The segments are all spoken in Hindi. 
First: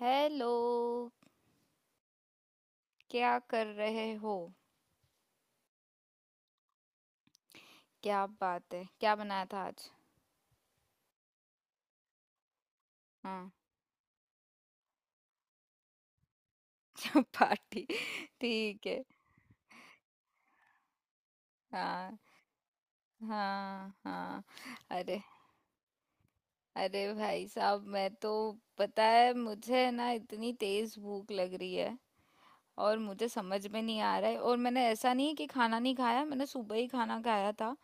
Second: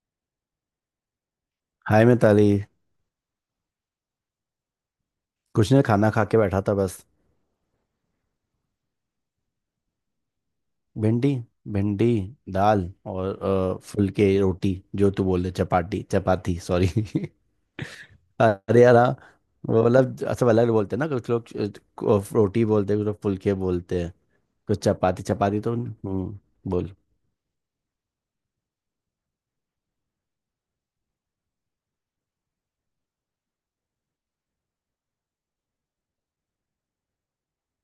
हेलो। हाय मिताली। क्या कर रहे हो? कुछ नहीं, खाना खा के बैठा था बस। क्या बात है, क्या बनाया था आज? भिंडी, भिंडी, दाल और हाँ। फुलके। रोटी जो तू बोल रहे, चपाटी चपाती, सॉरी क्या पार्टी! अरे ठीक यार, है। हाँ, वो मतलब सब अलग बोलते हैं ना, कुछ लोग हाँ, रोटी बोलते हैं, कुछ लोग फुलके हाँ, बोलते हैं, हाँ। कुछ अरे। चपाती चपाती, तो बोल। अरे भाई साहब मैं तो, पता है मुझे ना, इतनी तेज भूख लग रही है और मुझे समझ में नहीं आ रहा है। और मैंने, ऐसा नहीं है कि खाना नहीं खाया, मैंने सुबह ही खाना खाया था।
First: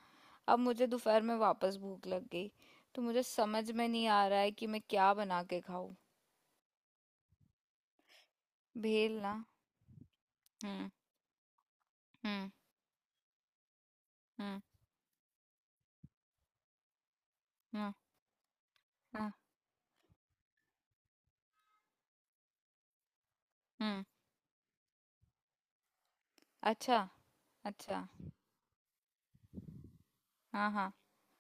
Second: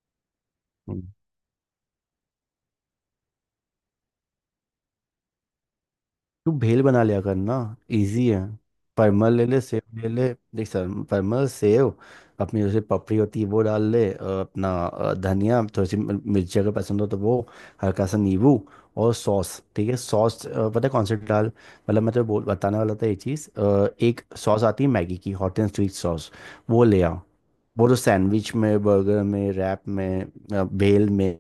अब मुझे हम्म। दोपहर में वापस भूख लग गई। तो मुझे समझ में नहीं आ रहा है कि मैं क्या बना के खाऊं। तू भेल बना लिया करना, इजी है। भेल परमल ना। ले ले, सेव ले ले। देख सर, हम्म। परमल, सेव, हम्म। अपनी जैसे पपड़ी होती है वो डाल ले, हम्म। अपना धनिया, थोड़ी सी मिर्ची अगर पसंद हो तो वो, हाँ, हल्का सा नींबू। और हाँ। सॉस, ठीक है, सॉस पता है कौन सी डाल। मतलब मैं तो बोल बताने वाला था ये चीज़, हम्म। एक सॉस आती है मैगी की, हॉट एंड स्वीट सॉस, वो अच्छा। ले आओ। वो तो अच्छा। सैंडविच में, बर्गर में, रैप में, हाँ, हाँ, भेल में,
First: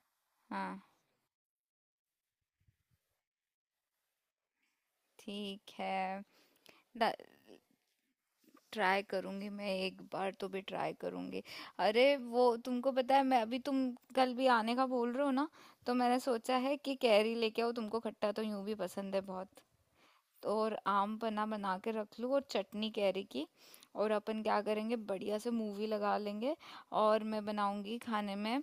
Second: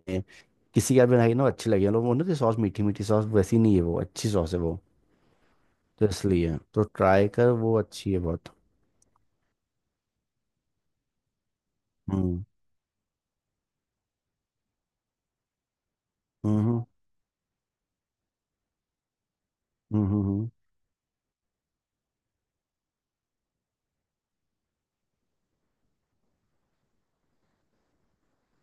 हाँ। किसी का भी बनाई ना अच्छी लगी है लोग, वो ना सॉस, मीठी मीठी सॉस वैसी नहीं है वो, अच्छी सॉस है वो। ठीक है। तो इसलिए तो ट्राई कर, वो अच्छी है बहुत। ट्राई करूंगी, मैं एक बार तो भी ट्राई करूंगी। अरे वो, हम्म, तुमको पता है, मैं अभी, तुम कल भी आने का बोल रहे हो ना, तो मैंने सोचा है हम्म, कि कैरी लेके आओ, तुमको खट्टा तो यूं भी पसंद है बहुत। हम्म, हम्म। तो और आम पन्ना बना के रख लूँ और चटनी कैरी की। और अपन क्या करेंगे, बढ़िया से मूवी लगा लेंगे। और मैं बनाऊंगी खाने में, अ,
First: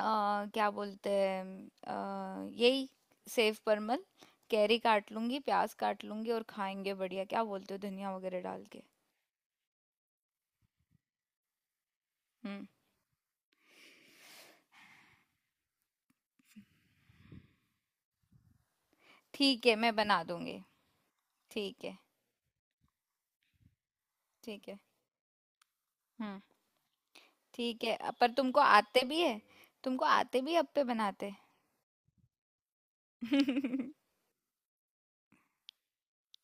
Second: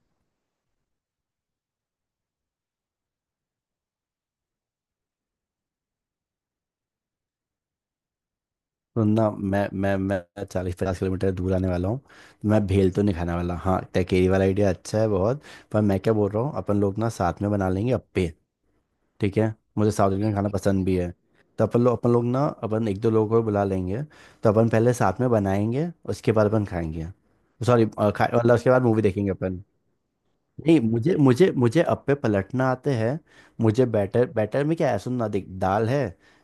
क्या बोलते हैं, अ, यही, सेव परमल। कैरी काट लूंगी, प्याज काट लूंगी और खाएंगे बढ़िया, क्या बोलते हो, धनिया वगैरह डाल के। वरना मैं 40-50 किलोमीटर दूर आने वाला हूँ, तो मैं हम्म। भेल तो नहीं खाने वाला। हाँ, टेकेरी वाला आइडिया अच्छा है बहुत। पर मैं क्या बोल रहा हूँ, अपन लोग ना साथ में बना लेंगे अप्पे। ठीक है, ठीक है, मुझे मैं साउथ बना इंडियन खाना दूंगी। पसंद भी है। तो ठीक है। अपन लोग ना, अपन एक दो लोगों को बुला लेंगे, तो ठीक अपन है। पहले साथ में बनाएंगे, उसके हम्म। बाद अपन खाएंगे। ठीक सॉरी, है। खा पर मतलब तुमको उसके बाद मूवी आते भी देखेंगे है? अपन। तुमको आते भी, नहीं, अप्पे मुझे बनाते? मुझे मुझे अप्पे पलटना आते हैं। मुझे बैटर, में क्या है, सुन ना, देख, दाल है,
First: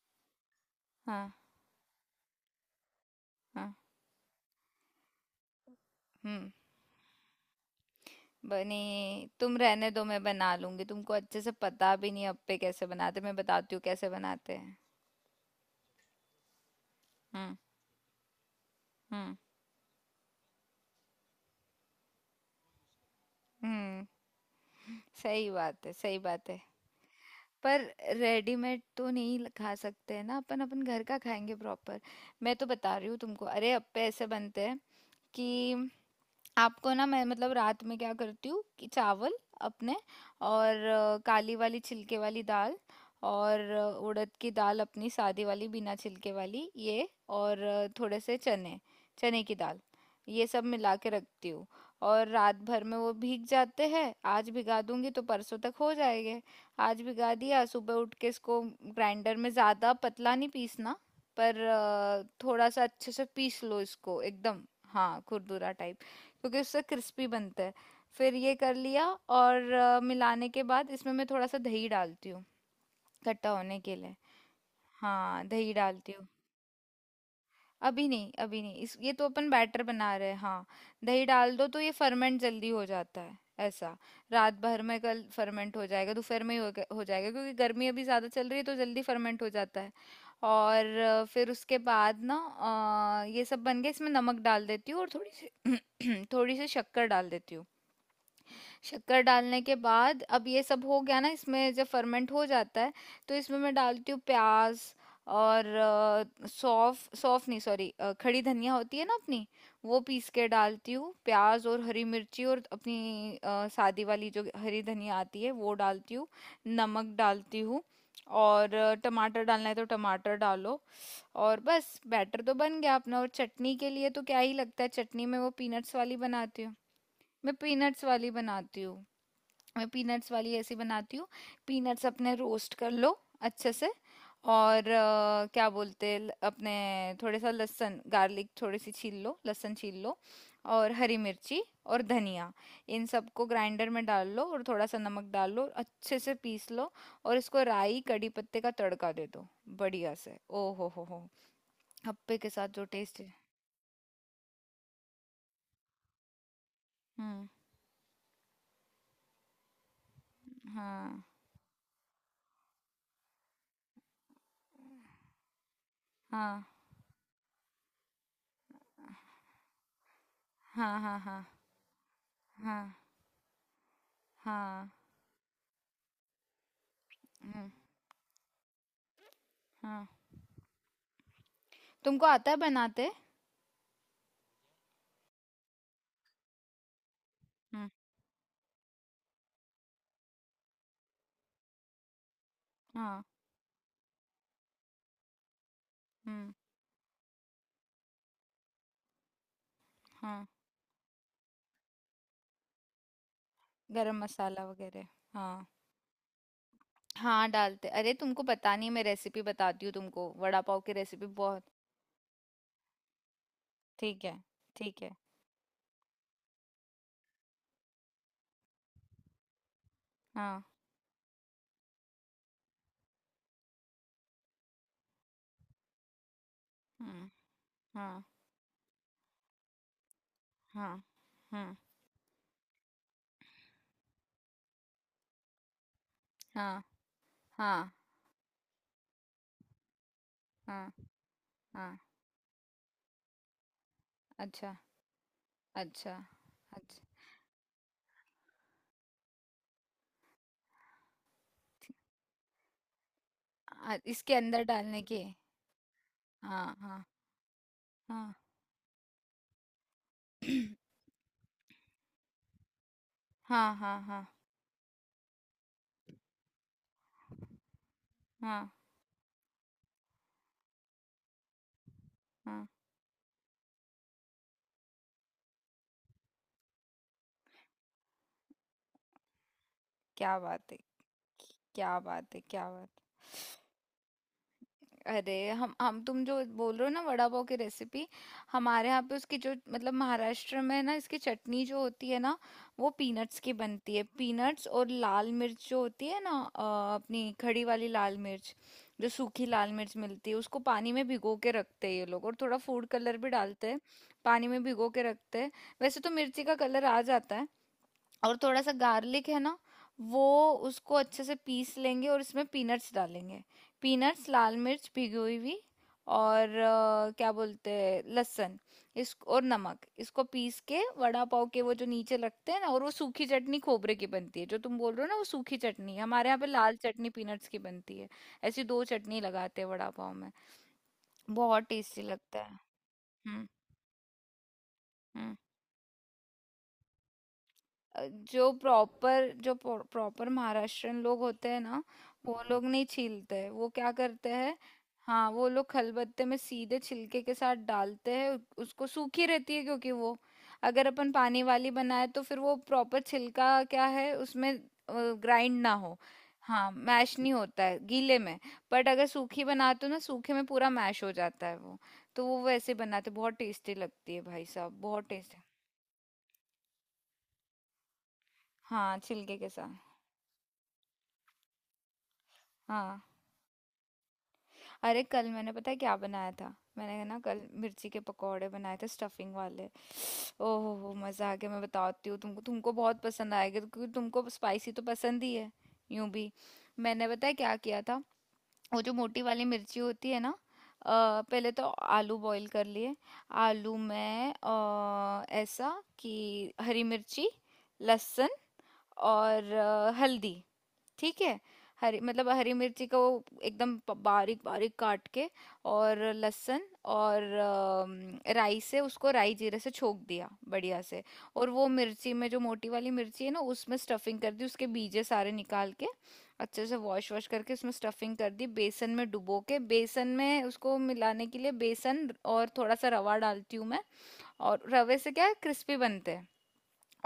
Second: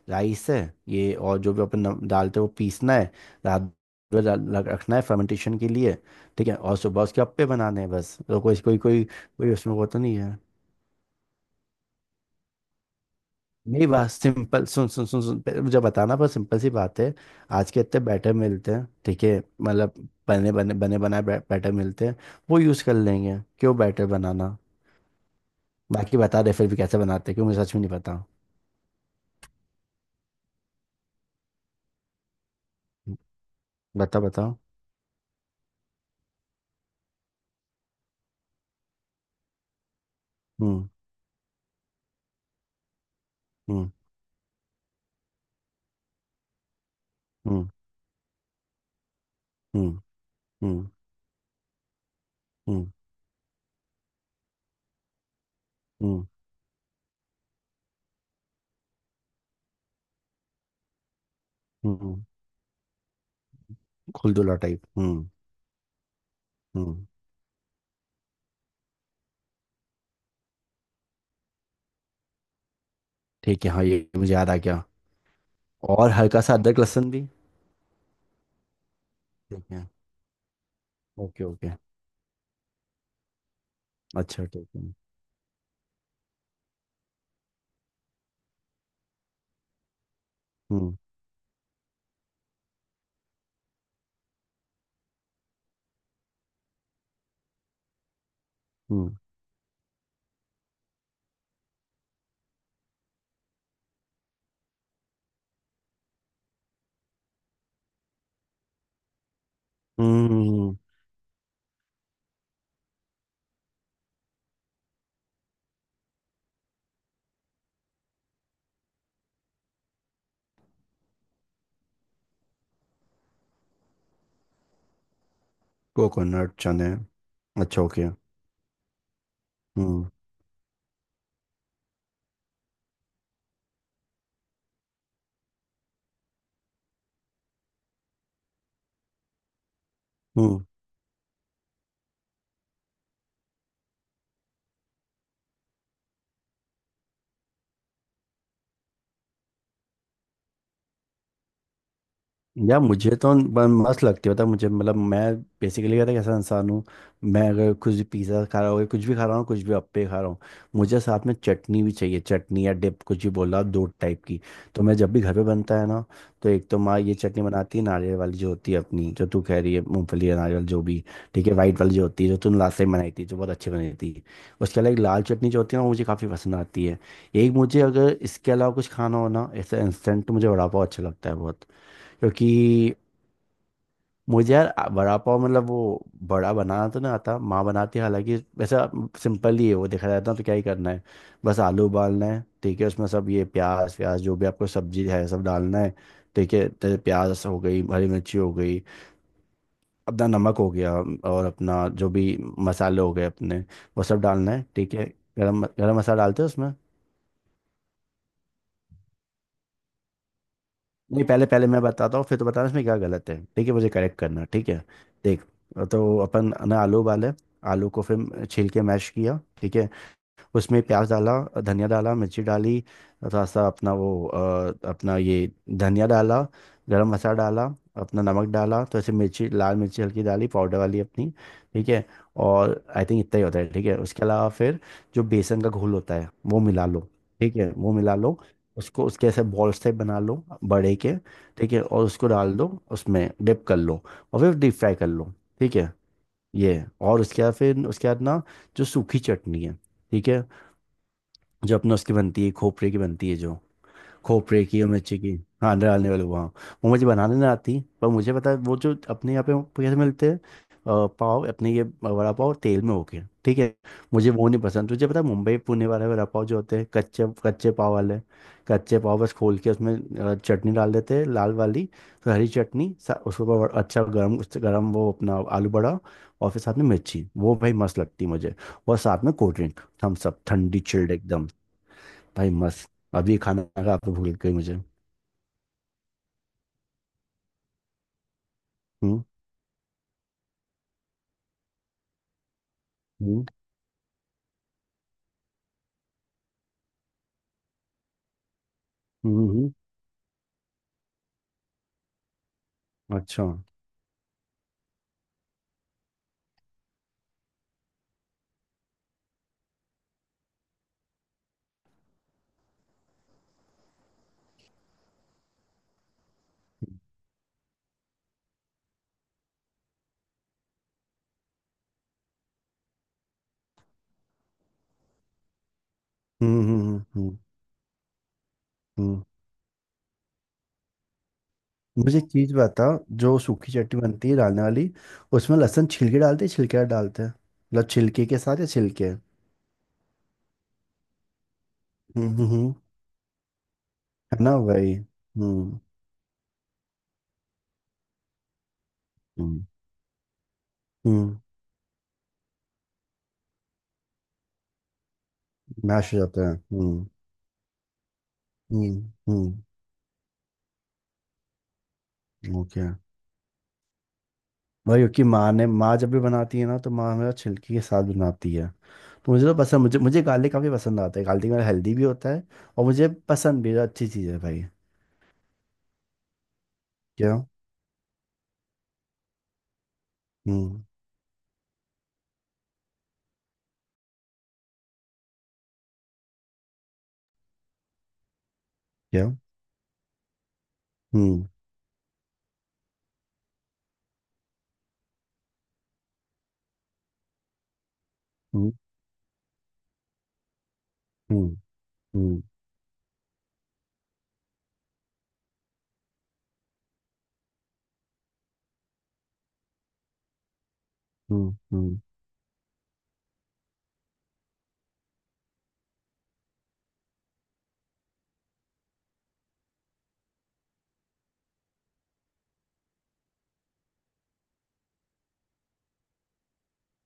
राइस है, ये हाँ। और जो भी अपन डालते हैं वो पीसना है, रात हाँ। भर रखना है फर्मेंटेशन के लिए। ठीक हम्म। है, और सुबह उसके अप्पे बनाने हैं बस। तो कोई कोई कोई बनी, कोई तुम उसमें वो रहने तो दो, नहीं मैं है। बना लूंगी। तुमको अच्छे से पता भी नहीं अप्पे कैसे बनाते, मैं बताती हूँ नहीं, कैसे बात बनाते सिंपल, हैं। सुन सुन सुन सुन, पहले मुझे बताना, पर सिंपल सी बात है। हम्म। आज के इतने बैटर मिलते हैं, ठीक हम्म। है, मतलब बने बने बने बनाए बैटर मिलते हैं, वो यूज़ कर लेंगे, क्यों हम्म। बैटर बनाना। सही बात है, बाकी सही बता बात दे है। फिर भी कैसे बनाते हैं, क्यों, मुझे सच पर में नहीं पता। रेडीमेड तो नहीं खा सकते हैं ना अपन, अपन घर का खाएंगे प्रॉपर। मैं तो बता रही हूँ हम्म, तुमको, अरे अप्पे ऐसे बताओ। बनते हैं कि, आपको ना मैं, मतलब रात में क्या करती हूँ कि चावल अपने, और हम्म, काली वाली छिलके वाली दाल, और हम्म, उड़द की दाल अपनी सादी वाली बिना छिलके वाली, ये, और हम्म, थोड़े से चने, चने की दाल। हम्म, ये सब हम्म, मिला के रखती हूँ। और रात भर हम्म, में वो भीग जाते हैं। आज भिगा दूंगी तो परसों तक हो हम्म, जाएंगे। आज भिगा दिया, सुबह उठ के इसको ग्राइंडर में ज़्यादा पतला नहीं पीसना, पर हम्म। थोड़ा सा अच्छे से पीस लो इसको खुलदुला एकदम। टाइप, हाँ, हम्म, खुरदुरा टाइप, क्योंकि उससे हम्म। क्रिस्पी बनता है। फिर ये कर लिया। और मिलाने के बाद इसमें मैं थोड़ा सा दही डालती हूँ, खट्टा ठीक है, होने हाँ, के ये लिए। मुझे याद आ गया। हाँ, दही और डालती हूँ। हल्का सा अदरक लहसुन भी। अभी नहीं, अभी नहीं, इस ये तो अपन ठीक बैटर है, बना रहे हैं। हाँ, दही ओके, डाल दो ओके। तो ये फर्मेंट जल्दी हो जाता है। ऐसा। अच्छा, रात ठीक भर है। में कल फर्मेंट हो जाएगा, दोपहर में ही हो जाएगा क्योंकि गर्मी अभी ज़्यादा चल रही है तो जल्दी फर्मेंट हो जाता है। और हम्म, फिर उसके बाद ना, ये सब बन गया, इसमें नमक डाल देती हूँ और थोड़ी सी थोड़ी सी शक्कर डाल देती हूँ। हम्म, शक्कर डालने के बाद, अब ये सब हो गया ना, इसमें जब फर्मेंट हो जाता है तो इसमें मैं डालती हूँ प्याज और सौफ, सौफ नहीं, सॉरी, खड़ी धनिया होती है ना अपनी, वो पीस के हम्म। डालती हूँ। प्याज और हरी मिर्ची और अपनी सादी वाली जो हरी धनिया आती है वो डालती हूँ, नमक डालती हूँ। और टमाटर डालना है तो टमाटर डालो। और बस बैटर तो बन गया अपना। और चटनी के लिए, तो क्या ही लगता है, चटनी में वो पीनट्स वाली कोकोनट, बनाती हूँ। चने। मैं अच्छा, पीनट्स ओके। वाली बनाती हूँ। मैं हम्म, पीनट्स वाली ऐसी बनाती हूँ। पीनट्स अपने रोस्ट कर लो अच्छे से, और क्या बोलते हैं, अपने थोड़े सा लहसुन, गार्लिक, थोड़ी सी छील लो, लहसुन छील लो, हम्म। और हरी मिर्ची और धनिया। इन सबको ग्राइंडर में डाल लो और थोड़ा सा नमक डाल लो और अच्छे से पीस लो। और इसको राई कड़ी पत्ते का तड़का दे दो बढ़िया से। ओ हो, हप्पे के साथ यार जो मुझे टेस्ट है! तो मस्त लगती होता मुझे, मतलब मैं बेसिकली कहता कैसा इंसान हूँ। मैं हम्म। अगर कुछ भी पिज़्ज़ा खा रहा हूँ, कुछ भी खा रहा हूँ, कुछ भी अप्पे खा रहा हूँ, मुझे हाँ, साथ में चटनी भी चाहिए, चटनी या डिप कुछ भी बोला आप, दो टाइप की। तो मैं जब भी घर पे बनता है ना, तो हाँ, एक तो माँ ये चटनी बनाती है नारियल वाली जो होती है अपनी, जो तू कह रही है मूंगफली या नारियल जो हाँ, भी, हाँ, हाँ, ठीक है, वाइट वाली जो होती है, जो तूने लास्ट टाइम हाँ, बनाई थी जो बहुत अच्छी बनी थी। उसके हाँ। अलावा एक लाल चटनी जो होती है ना, वो मुझे काफ़ी पसंद आती है। एक हम्म। मुझे अगर इसके अलावा कुछ खाना हो ना ऐसा हाँ, इंस्टेंट, तो मुझे वड़ा पाव अच्छा लगता है बहुत। तुमको आता है क्योंकि बनाते? मुझे यार, वड़ा पाव, मतलब वो बड़ा बनाना तो नहीं आता, माँ हुँ, बनाती है, हालांकि वैसा सिंपल ही है वो, देखा जाता है तो क्या ही करना है। बस आलू उबालना है, ठीक है, उसमें हाँ, सब ये प्याज प्याज, जो भी आपको सब्जी है सब डालना है। हुँ, ठीक है, तो प्याज हो गई, हरी मिर्ची हो गई, अपना हाँ, नमक हो गया, और अपना जो भी मसाले हो गए अपने, वो गरम सब डालना मसाला है, ठीक वगैरह, है। हाँ। गरम गरम मसाला डालते हैं उसमें। हाँ, डालते, अरे तुमको पता नहीं, मैं रेसिपी बताती हूँ तुमको, वड़ा पाव की नहीं, रेसिपी पहले, बहुत। पहले मैं बताता हूँ फिर तो बताना, इसमें क्या गलत है ठीक है, मुझे करेक्ट ठीक है, करना, ठीक है। ठीक है, देख, तो अपन ना आलू उबाले, आलू को फिर छील के मैश किया, ठीक है, हाँ, उसमें प्याज डाला, धनिया डाला, मिर्ची डाली, थोड़ा सा अपना वो, अपना ये, धनिया डाला, गरम हुँ, मसाला डाला, अपना हाँ, नमक डाला, तो ऐसे मिर्ची, लाल मिर्ची हल्की डाली पाउडर हाँ, वाली अपनी, हुँ, ठीक है। और आई थिंक इतना ही होता है, ठीक है। उसके अलावा फिर जो बेसन का घोल होता है वो हाँ, मिला लो, ठीक है हाँ, वो मिला लो, उसको, उसके ऐसे बॉल्स टाइप बना लो हाँ, बड़े के, ठीक है, हाँ, और उसको डाल दो, उसमें डिप कर लो, और फिर अच्छा, डीप फ्राई कर लो, ठीक है। अच्छा, ये है। अच्छा। और उसके बाद, फिर उसके बाद ना जो सूखी चटनी है, ठीक है, जो अपने उसकी बनती है, खोपरे की बनती है, जो इसके अंदर खोपरे की और डालने मिर्ची की? की, हाँ, अंदर डालने वाले वहाँ, हाँ, वो हाँ, मुझे बनाने नहीं आती, पर हाँ। मुझे पता है वो जो अपने यहाँ पे वो कैसे मिलते हैं। पाव, अपने ये वड़ा पाव तेल में होके, ठीक हाँ, है, हाँ, हाँ, मुझे वो नहीं पसंद। तुझे पता है मुंबई पुणे वाले वड़ा पाव जो होते हैं, कच्चे कच्चे पाव वाले, हाँ, कच्चे पाव बस खोल के उसमें चटनी डाल देते हैं लाल वाली, फिर हरी हाँ। चटनी उसके ऊपर अच्छा गर्म गर्म वो अपना आलू बड़ा, और फिर साथ में मिर्ची, वो भाई मस्त लगती है मुझे। और साथ में कोल्ड ड्रिंक, थम्स क्या अप बात है! ठंडी चिल्ड एकदम। क्या बात है! भाई क्या बात मस्त। अभी है! खाना खा के भूल गई मुझे। अरे हम तुम जो बोल रहे हो ना, वड़ा पाव की रेसिपी, हमारे यहाँ पे हम्म, उसकी जो, मतलब महाराष्ट्र में ना इसकी चटनी जो होती है ना, वो पीनट्स हम्म, की बनती है। पीनट्स और लाल मिर्च जो होती है ना, अपनी खड़ी वाली लाल मिर्च, जो हम्म, सूखी लाल मिर्च मिलती है, उसको पानी में भिगो के रखते हैं ये लोग, और थोड़ा फूड कलर भी अच्छा, हम्म, डालते हैं। पानी में भिगो के रखते हैं, वैसे तो मिर्ची का कलर आ जाता है। और थोड़ा सा गार्लिक है ना, वो, उसको अच्छे से पीस लेंगे और इसमें पीनट्स डालेंगे। पीनट्स, लाल मिर्च भिगी हुई भी, और क्या बोलते हैं, लहसुन, इस और नमक, इसको पीस के वड़ा पाव के वो जो नीचे लगते हैं ना, और वो सूखी चटनी खोबरे की बनती है जो तुम बोल रहे हो ना, वो सूखी चटनी है। हमारे यहाँ पे हम्म, लाल हम्म, चटनी हम्म, पीनट्स की बनती है। ऐसी दो चटनी हम्म। लगाते हैं वड़ा पाव में। बहुत टेस्टी मुझे एक लगता चीज है। बता, जो हम्म। सूखी चटनी बनती है डालने वाली, हम्म। उसमें लहसुन छिलके डालते हैं, छिलके ना डालते हैं, मतलब अ, छिलके के जो साथ या छिलके। प्रॉपर, जो प्रॉपर महाराष्ट्रियन लोग होते हैं ना, हम्म, वो हम्म, लोग नहीं छीलते, वो क्या करते है ना हैं? भाई। हाँ, वो लोग हम्म, खलबत्ते में सीधे छिलके के साथ डालते हैं। उसको सूखी रहती है क्योंकि वो, अगर अपन हम्म, पानी वाली बनाए तो फिर वो प्रॉपर छिलका क्या है उसमें, ग्राइंड ना हो। मैश हो जाता है, हाँ, हम्म, मैश नहीं होता है गीले में। बट अगर हम्म, सूखी हम्म, बनाते हो ना, सूखे में पूरा मैश हो जाता है वो। तो वो वैसे ओके। बनाते, बहुत टेस्टी लगती है भाई साहब, भाई बहुत क्योंकि टेस्टी। माँ जब भी बनाती है ना, तो माँ हमेशा छिलकी के साथ बनाती है। हाँ, तो छिलके मुझे के तो पसंद, साथ। मुझे मुझे गार्लिक काफ़ी पसंद आता है, गार्लिक मेरा हेल्दी भी होता है और हाँ। मुझे पसंद भी है, अच्छी चीज़ है भाई। अरे कल मैंने पता है क्या बनाया था? मैंने ना क्या, कल मिर्ची के पकोड़े बनाए थे स्टफिंग वाले। ओह हो हम्म, हो मजा आ गया। मैं बताती हूँ तुमको, तुमको बहुत पसंद आएगा क्योंकि तुमको स्पाइसी तो पसंद ही है यूं भी। मैंने पता है क्या किया था? वो जो मोटी क्या, वाली मिर्ची होती है ना, हम्म, पहले तो आलू बॉईल कर लिए। आलू में ऐसा कि, हरी मिर्ची, लहसुन, हम्म, और हल्दी, ठीक है। हम्म, हरी मतलब हम्म, हरी मिर्ची को एकदम बारीक बारीक काट के, और लहसुन, और राई से उसको, राई जीरे से छोक दिया बढ़िया से। और हम्म, वो मिर्ची में, जो मोटी वाली मिर्ची है ना, उसमें स्टफिंग कर दी उसके बीजे सारे निकाल के, अच्छे से वॉश वॉश करके उसमें स्टफिंग कर दी, बेसन में डुबो के, बेसन में उसको मिलाने के लिए बेसन, और थोड़ा सा रवा डालती हूँ मैं, और रवे से क्या क्रिस्पी बनते हैं।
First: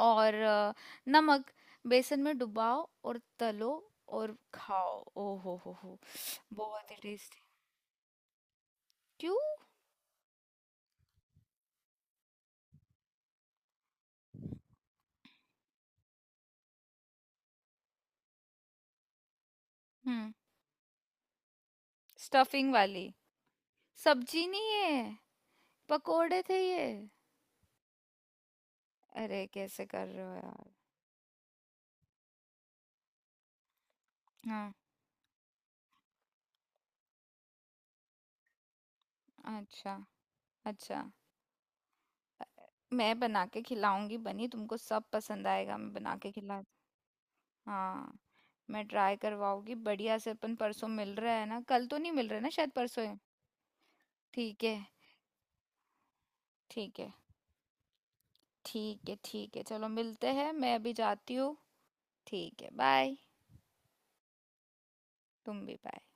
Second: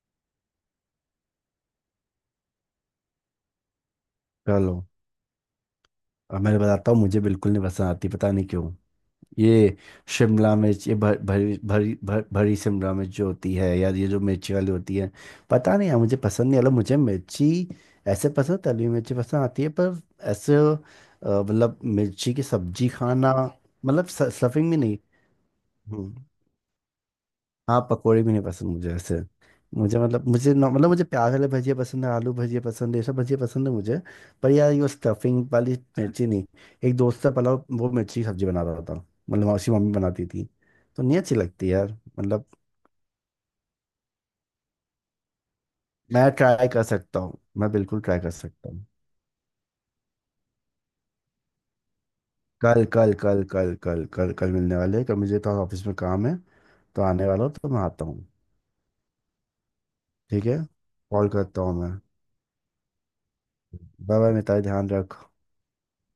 और नमक, बेसन में डुबाओ और तलो और चलो, खाओ। ओ हो, अब मैं बहुत बताता ही हूँ, मुझे टेस्टी। बिल्कुल नहीं पसंद आती पता नहीं क्यों, क्यों? ये शिमला मिर्च, ये भरी भरी भरी शिमला मिर्च जो होती है, यार ये जो मिर्ची वाली होती है, पता नहीं यार मुझे पसंद नहीं। मतलब मुझे मिर्ची ऐसे पसंद, तली हुई मिर्ची पसंद आती है पर, हम्म। ऐसे मतलब मिर्ची की स्टफिंग सब्जी वाली। खाना, मतलब सब्जी स्टफिंग नहीं भी नहीं। है, हम्म, पकोड़े थे ये। हाँ, पकौड़ी भी नहीं पसंद मुझे ऐसे। अरे कैसे मुझे कर रहे मतलब, हो मुझे यार! मतलब मुझे प्याज वाले भजिया पसंद है, आलू भजिया पसंद है, ये सब भजिया पसंद है मुझे। पर यार हाँ। ये स्टफिंग वाली मिर्ची नहीं। एक दोस्त का पलाव, वो मिर्ची की सब्जी बना रहा था, मतलब उसकी मम्मी अच्छा, बनाती थी, अच्छा। तो नहीं अच्छी लगती यार, अ- मतलब। मैं बना के खिलाऊंगी बनी, तुमको सब पसंद आएगा, मैं बना मैं के खिला। ट्राई कर सकता हूँ, मैं बिल्कुल हाँ। ट्राई कर सकता मैं हूँ। ट्राई करवाऊंगी बढ़िया से। अपन परसों मिल रहा है ना, कल तो नहीं मिल रहा है ना, शायद कल परसों कल है। कल कल कल कल कल ठीक है। मिलने वाले हैं, कल मुझे तो ऑफिस में काम है, ठीक तो है। आने वाला हूँ, तो मैं आता हूँ, ठीक है, ठीक है, चलो मिलते ठीक हैं, है, मैं अभी कॉल जाती हूँ। करता हूँ मैं। ठीक है, बाय। बाय, बाय मिताली, ध्यान रख। तुम भी बाय।